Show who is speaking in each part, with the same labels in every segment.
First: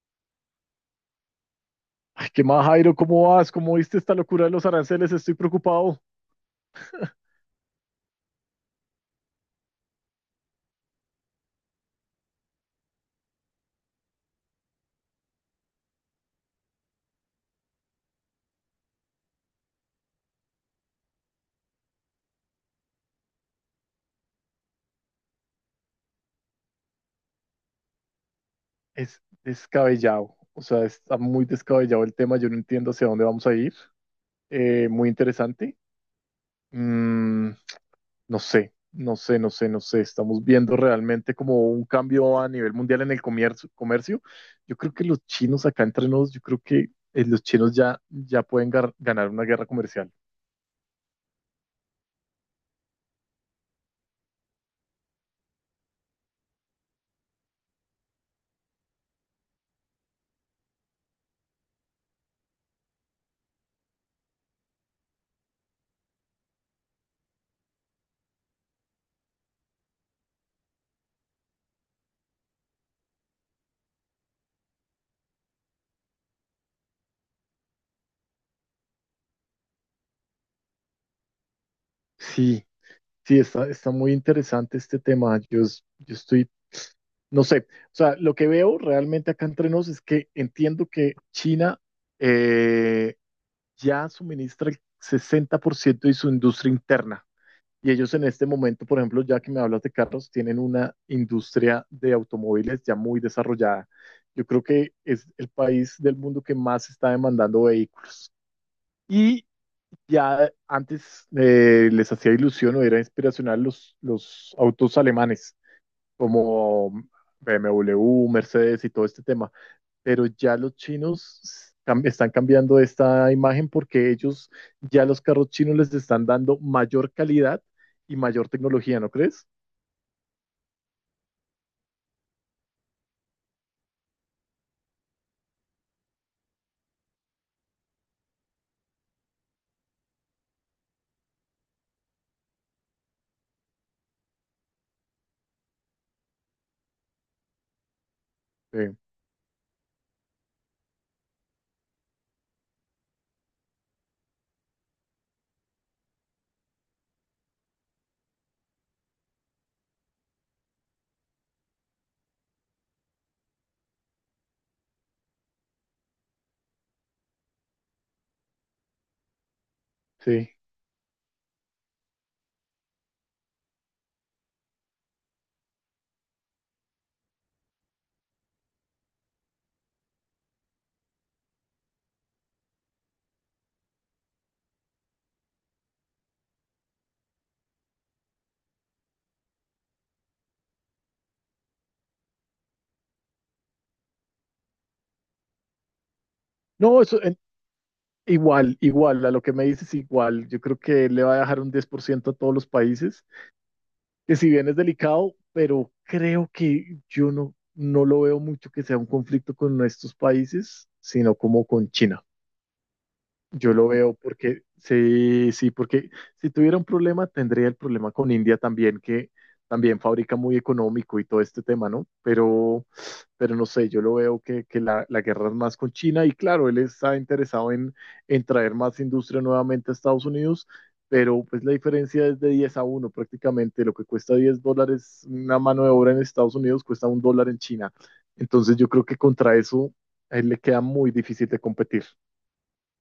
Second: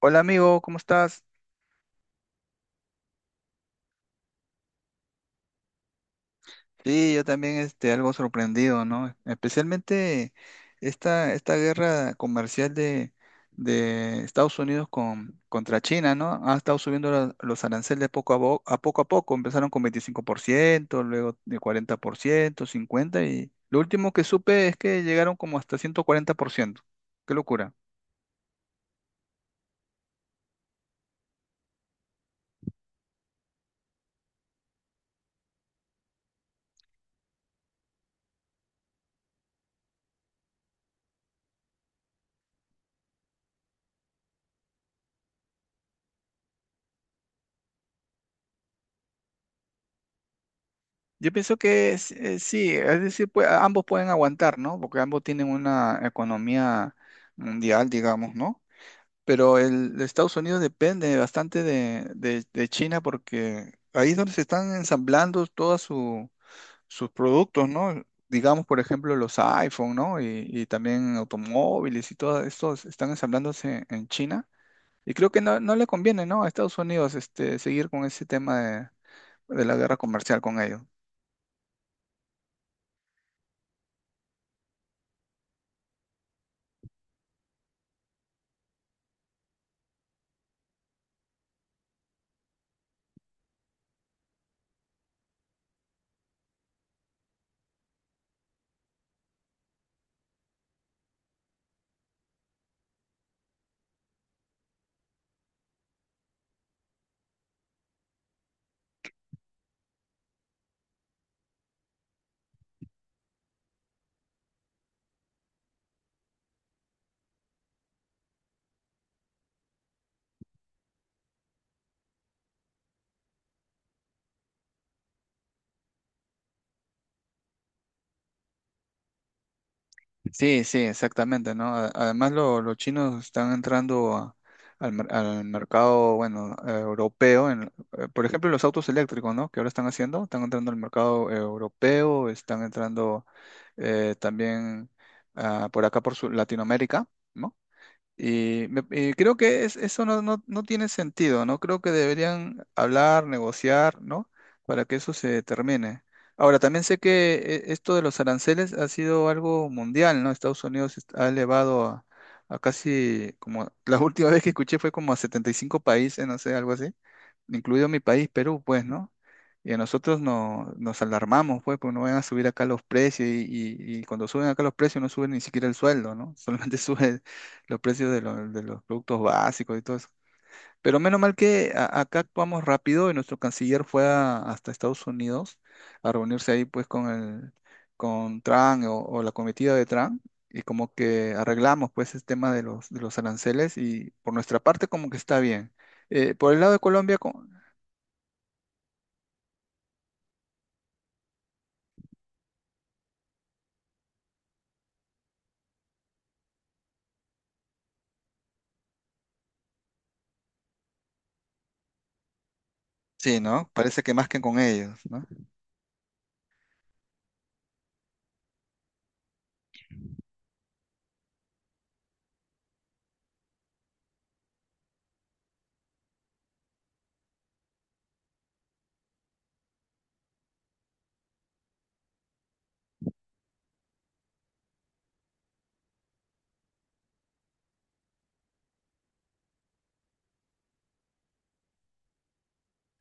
Speaker 1: Hola amigo, ¿cómo estás?
Speaker 2: Ay, ¿qué más, Jairo? ¿Cómo vas? ¿Cómo viste esta locura de los aranceles? Estoy preocupado.
Speaker 1: Sí, yo también algo sorprendido, ¿no? Especialmente esta guerra comercial de Estados Unidos contra China, ¿no? Ha estado subiendo los aranceles poco a poco. Empezaron con 25%, luego de 40%, 50%, y lo último que supe es que llegaron como hasta 140%. Qué locura.
Speaker 2: Es descabellado. O sea, está muy descabellado el tema. Yo no entiendo hacia dónde vamos a ir. Muy interesante. Mm, no sé, no sé, no sé, no sé. Estamos viendo realmente como un cambio a nivel mundial en el comercio. Yo creo que los chinos acá entre nos, yo creo que los chinos ya pueden ganar una guerra comercial.
Speaker 1: Yo pienso que sí, es decir, pues, ambos pueden aguantar, ¿no? Porque ambos tienen una economía mundial, digamos, ¿no? Pero el de Estados Unidos depende bastante de China porque ahí es donde se están ensamblando sus productos, ¿no? Digamos, por ejemplo, los iPhone, ¿no? Y también automóviles y todo esto se están ensamblándose en China. Y creo que no le conviene, ¿no? A Estados Unidos seguir con ese tema de la guerra comercial con ellos.
Speaker 2: Sí, sí, está, está muy interesante este tema. Yo estoy, no sé, o sea, lo que veo realmente acá entre nos es que entiendo que China eh, ya suministra el 60% de su industria interna. Y ellos en este momento, por ejemplo, ya que me hablas de carros, tienen una industria de automóviles ya muy desarrollada. Yo creo que es el país del mundo que más está demandando vehículos. Y ya antes les hacía ilusión o era inspiracional los autos alemanes, como BMW, Mercedes y todo este tema, pero ya los chinos están cambiando esta imagen porque ellos ya los carros chinos les están dando mayor calidad y mayor tecnología, ¿no crees?
Speaker 1: Sí, sí, exactamente, ¿no? Además, los chinos están entrando al mercado, bueno, europeo. Por ejemplo, los autos eléctricos, ¿no? Que ahora están haciendo, están entrando al mercado europeo, están entrando también por acá, Latinoamérica, ¿no? Y,
Speaker 2: Sí,
Speaker 1: y creo que eso no tiene sentido, ¿no? Creo que deberían hablar, negociar, ¿no? Para que eso se termine. Ahora, también sé que esto de los aranceles ha sido algo mundial, ¿no? Ha elevado a casi, como la última vez que escuché fue como a 75 países, no sé, algo así, incluido mi país, Perú, pues, ¿no? Y a nosotros
Speaker 2: sí.
Speaker 1: no, nos alarmamos, pues, porque no van a subir acá los precios y cuando suben acá los precios no suben ni siquiera el sueldo, ¿no? Solamente sube los precios de los productos básicos y todo eso. Pero menos mal que acá actuamos rápido y nuestro canciller fue hasta Estados Unidos a reunirse ahí pues con el con Trump o la comitiva de Trump y como que arreglamos pues el tema de los aranceles y por nuestra parte como que está bien. Por el lado de
Speaker 2: No,
Speaker 1: Colombia,
Speaker 2: igual, igual, a lo que me dices igual, yo creo que le va a dejar un 10% a todos los países que si bien es delicado, pero creo que yo no, no lo veo mucho que sea un conflicto con estos países, sino como con China.
Speaker 1: sí, ¿no?
Speaker 2: Yo lo
Speaker 1: Parece que
Speaker 2: veo
Speaker 1: más que con
Speaker 2: porque,
Speaker 1: ellos, ¿no?
Speaker 2: sí, sí, porque si tuviera un problema, tendría el problema con India también, que también fabrica muy económico y todo este tema, ¿no? Pero no sé, yo lo veo que la guerra es más con China y claro, él está interesado en traer más industria nuevamente a Estados Unidos, pero pues la diferencia es de 10 a uno prácticamente, lo que cuesta 10 dólares una mano de obra en Estados Unidos cuesta un dólar en China. Entonces yo creo que contra eso a él le queda muy difícil de competir.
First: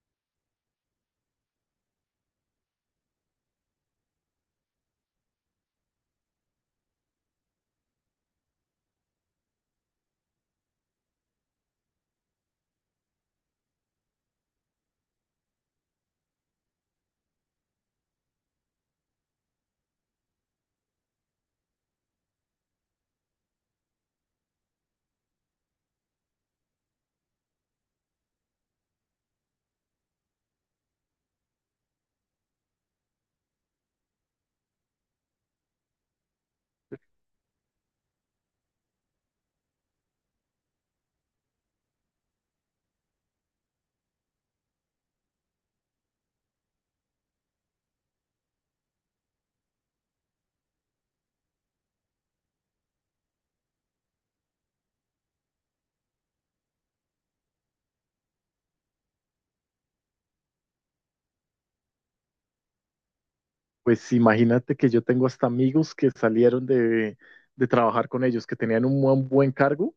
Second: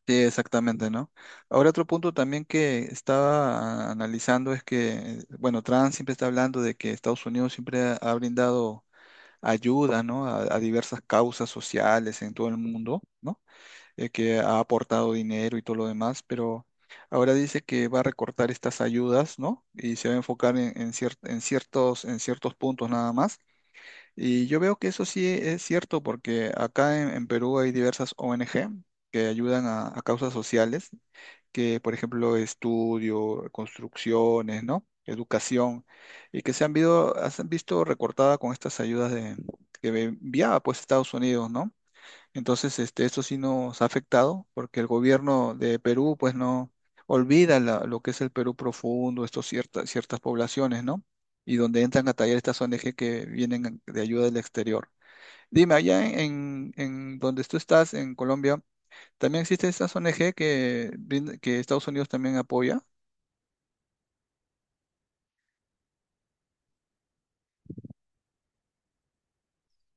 Speaker 1: Sí, exactamente, ¿no? Ahora otro punto también que estaba analizando es que, bueno, Trump siempre está hablando de que Estados Unidos siempre ha brindado ayuda, ¿no? A diversas causas sociales en todo el mundo, ¿no? Que ha aportado dinero y todo lo demás, pero ahora dice que va a recortar estas ayudas, ¿no? Y se va a enfocar en ciertos puntos nada más y yo veo que eso sí es cierto, porque acá en Perú hay diversas ONG que ayudan a causas sociales, que por ejemplo estudio, construcciones, ¿no? Educación, y que se han visto recortada con estas ayudas de, que enviaba pues Estados Unidos, ¿no? Entonces, esto sí nos ha afectado porque el gobierno de Perú, pues no olvida lo que es el Perú profundo, estos ciertas, ciertas poblaciones, ¿no? Y donde entran a tallar estas ONG que vienen de ayuda del exterior. Dime, allá en donde tú estás, en Colombia, ¿también existen estas ONG que, que Estados Unidos también apoya?
Speaker 2: Pues imagínate que yo tengo hasta amigos que salieron de trabajar con ellos, que tenían un buen, buen cargo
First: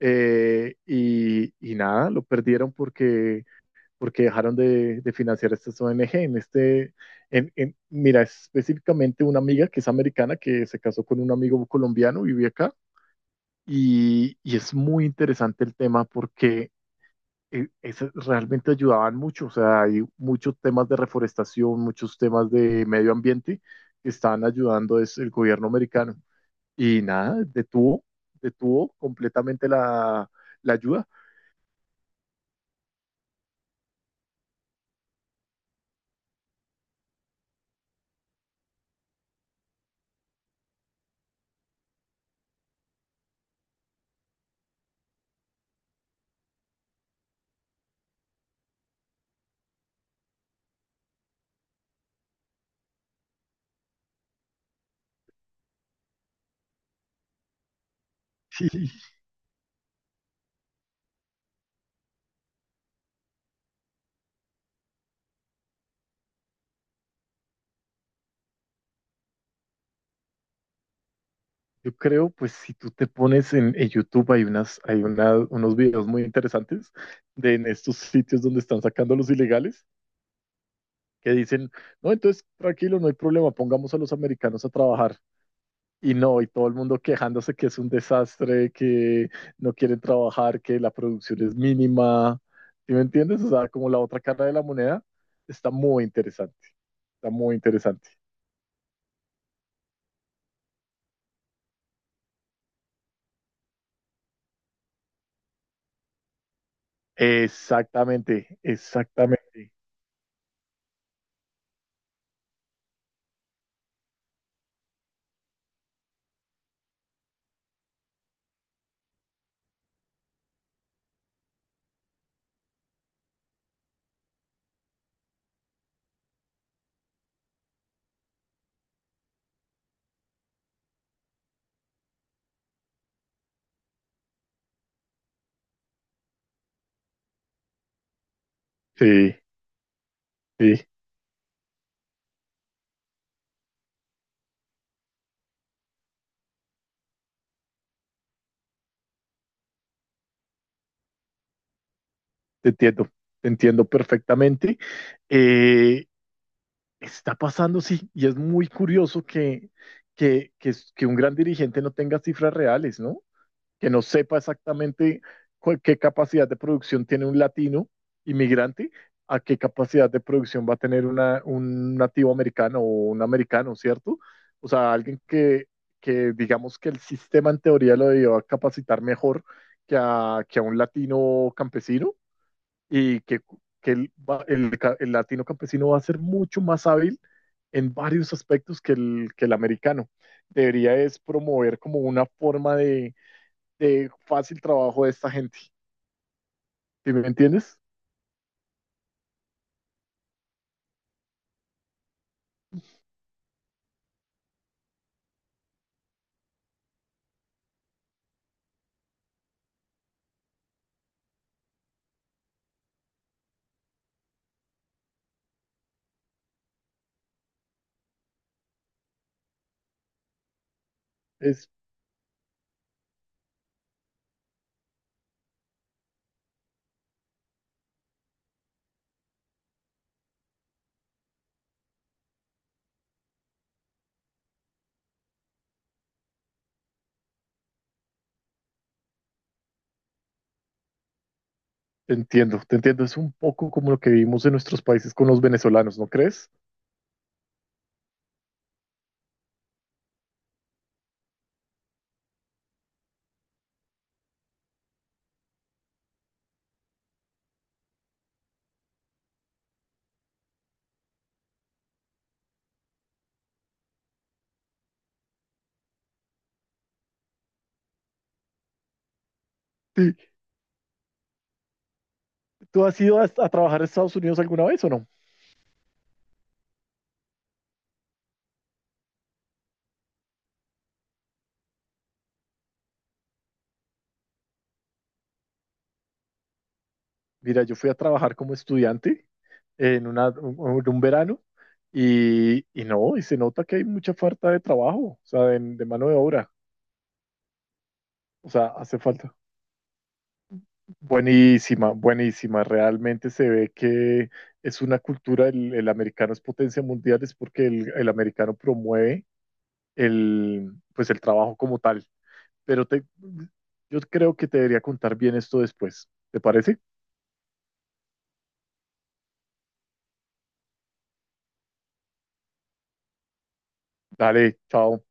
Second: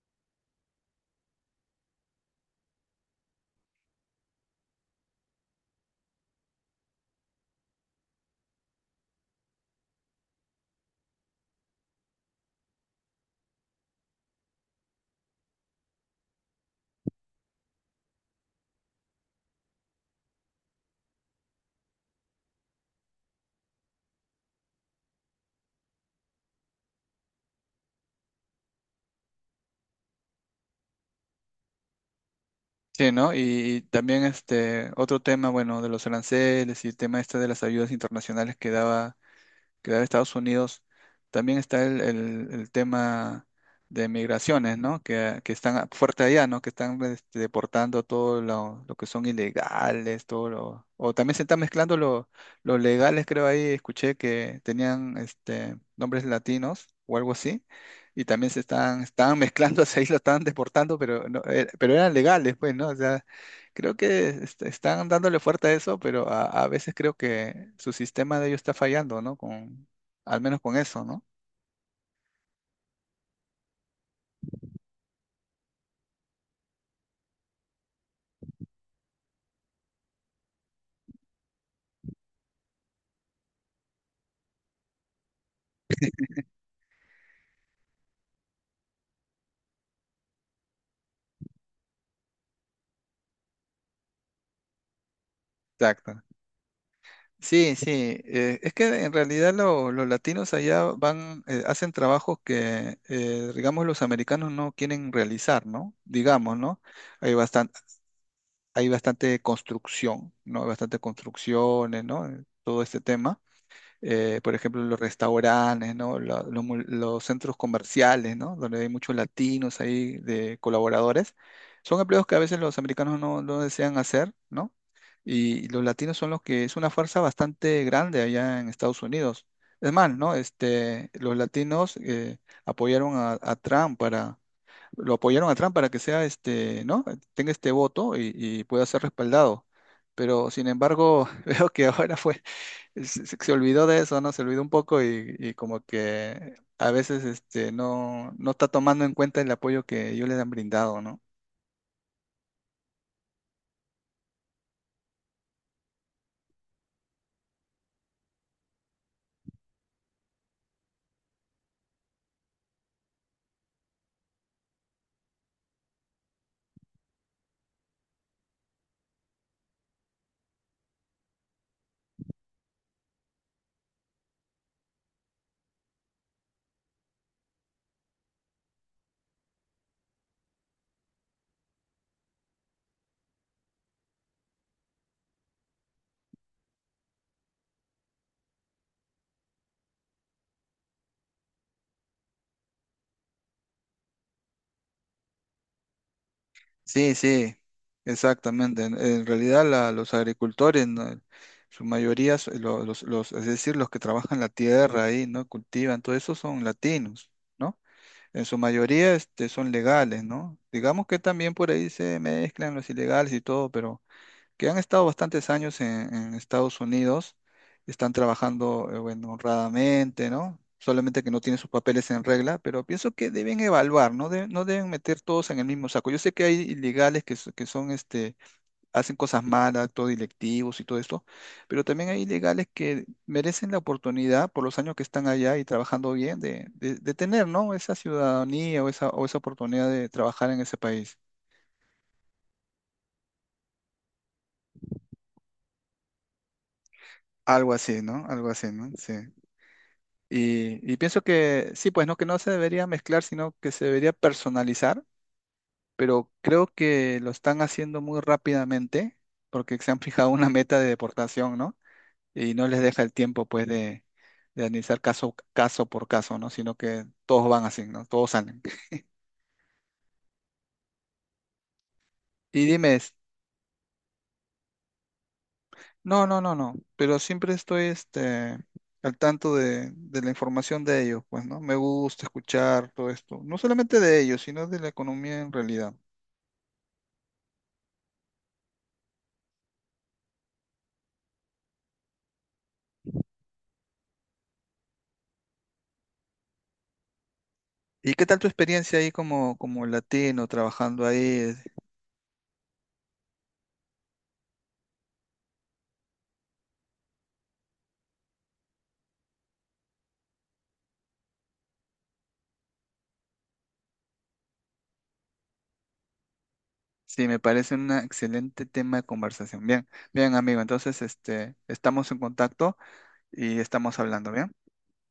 Speaker 2: y nada, lo perdieron porque, porque dejaron de financiar estas ONG. En este, en- Mira, específicamente una amiga que es americana que se casó con un amigo colombiano, vive acá y es muy interesante el tema porque eso realmente ayudaban mucho. O sea, hay muchos temas de reforestación, muchos temas de medio ambiente que están ayudando es el gobierno americano. Y nada, detuvo, detuvo completamente la, la ayuda.
Speaker 1: Sí, ¿no? Y también este otro tema, bueno, de los aranceles y el tema este de las ayudas internacionales que daba que da de Estados Unidos también está el tema de migraciones, ¿no? Que están fuerte allá, ¿no? Que están deportando lo que son ilegales, todo lo... O también se están mezclando los legales, creo ahí, escuché que tenían nombres latinos o algo así, y también
Speaker 2: Y
Speaker 1: estaban mezclando, ahí lo estaban deportando, pero, no, pero eran legales, pues, ¿no? O sea, creo que están dándole fuerte a eso, pero a veces creo que su sistema de ellos está fallando, ¿no? Con, al menos con eso, ¿no?
Speaker 2: yo creo, pues si tú te pones en YouTube, hay, unas, unos videos muy interesantes de en estos sitios donde están sacando a los ilegales que dicen, no, entonces tranquilo, no hay problema, pongamos a los americanos a trabajar. Y no, y todo el mundo quejándose que es un desastre, que no quieren trabajar, que la producción es mínima. ¿Sí me entiendes? O sea, como la otra cara de la moneda, está muy
Speaker 1: Exacto.
Speaker 2: interesante. Está muy
Speaker 1: Sí, sí.
Speaker 2: interesante.
Speaker 1: Es que en realidad los latinos allá van, hacen trabajos que, digamos, los americanos no quieren realizar, ¿no? Digamos, ¿no? Hay bastante,
Speaker 2: Exactamente,
Speaker 1: hay bastante
Speaker 2: exactamente.
Speaker 1: construcción, ¿no? Hay bastante construcciones, ¿no? Todo este tema. Por ejemplo, los restaurantes, ¿no? Los centros comerciales, ¿no? Donde hay muchos latinos ahí de colaboradores. Son empleos que a veces los americanos no desean hacer, ¿no? Y los latinos son los que es una fuerza bastante grande allá en Estados Unidos. Es más, ¿no? Los latinos apoyaron a Trump para, lo apoyaron a Trump para que sea ¿no? Tenga este voto y pueda ser
Speaker 2: Sí,
Speaker 1: respaldado. Pero sin
Speaker 2: sí,
Speaker 1: embargo, veo que ahora fue se olvidó de eso, ¿no? Se olvidó un poco y como que a veces no, no está tomando en cuenta el apoyo que ellos les han brindado, ¿no?
Speaker 2: te entiendo, te entiendo perfectamente. Eh, Está pasando, sí, y es muy curioso que un gran dirigente no tenga cifras reales, ¿no? Que no sepa exactamente qué capacidad de producción tiene un latino inmigrante, a qué capacidad de producción va a tener un nativo americano o un americano, ¿cierto? O sea, alguien que digamos que el sistema en teoría lo debió capacitar mejor que a un latino campesino y que el latino campesino va a ser mucho más hábil en varios aspectos que el americano. Debería es promover como una forma de fácil trabajo de esta gente. ¿Sí
Speaker 1: Sí,
Speaker 2: me
Speaker 1: sí,
Speaker 2: entiendes?
Speaker 1: exactamente. En realidad los agricultores, ¿no? Su mayoría, es decir, los que trabajan la tierra ahí, ¿no? Cultivan, todo eso son latinos, ¿no? En su mayoría, son legales, ¿no? Digamos que también por ahí se mezclan los ilegales y todo, pero que han estado bastantes años en Estados Unidos, están trabajando, bueno, honradamente, ¿no? Solamente que no tienen
Speaker 2: Es,
Speaker 1: sus papeles en regla, pero pienso que deben evaluar, no, no deben meter todos en el mismo saco. Yo sé que hay ilegales que, que son, hacen cosas malas, todo directivos y todo esto, pero también hay ilegales que merecen la oportunidad por los años que están allá y trabajando bien de tener, ¿no? Esa ciudadanía o esa oportunidad de trabajar en ese país.
Speaker 2: Te entiendo, te entiendo. Es un poco como lo que vivimos en nuestros países con los venezolanos, ¿no crees?
Speaker 1: Algo así, ¿no? Algo así, ¿no? Sí. Y pienso que sí, pues no, que no se debería mezclar, sino que se debería personalizar, pero creo que lo están haciendo muy rápidamente porque se han fijado una meta de deportación, ¿no? Y no les deja el tiempo, pues, de analizar caso, caso por caso, ¿no? Sino que todos van así, ¿no? Todos salen.
Speaker 2: Sí.
Speaker 1: Y
Speaker 2: ¿Tú
Speaker 1: dime,
Speaker 2: has ido a trabajar a Estados Unidos alguna vez o no?
Speaker 1: no, no, no, no, pero siempre estoy, al tanto de la información de ellos, pues, ¿no? Me gusta escuchar todo esto, no solamente de ellos, sino de la economía en realidad.
Speaker 2: Mira, yo fui a trabajar como estudiante en, una, un verano y no, y se nota que hay mucha falta de trabajo, o sea, de mano de obra.
Speaker 1: ¿Y qué tal tu
Speaker 2: O sea,
Speaker 1: experiencia
Speaker 2: hace
Speaker 1: ahí
Speaker 2: falta.
Speaker 1: como, como latino trabajando ahí?
Speaker 2: Buenísima, buenísima. Realmente se ve que es una cultura, el americano es potencia mundial, es porque el americano promueve el, pues el trabajo como tal. Pero yo creo que te debería contar bien esto después. ¿Te parece?
Speaker 1: Sí, me parece un excelente tema de conversación. Bien, bien, amigo. Entonces, estamos en contacto y estamos hablando, ¿bien?
Speaker 2: Dale, chao.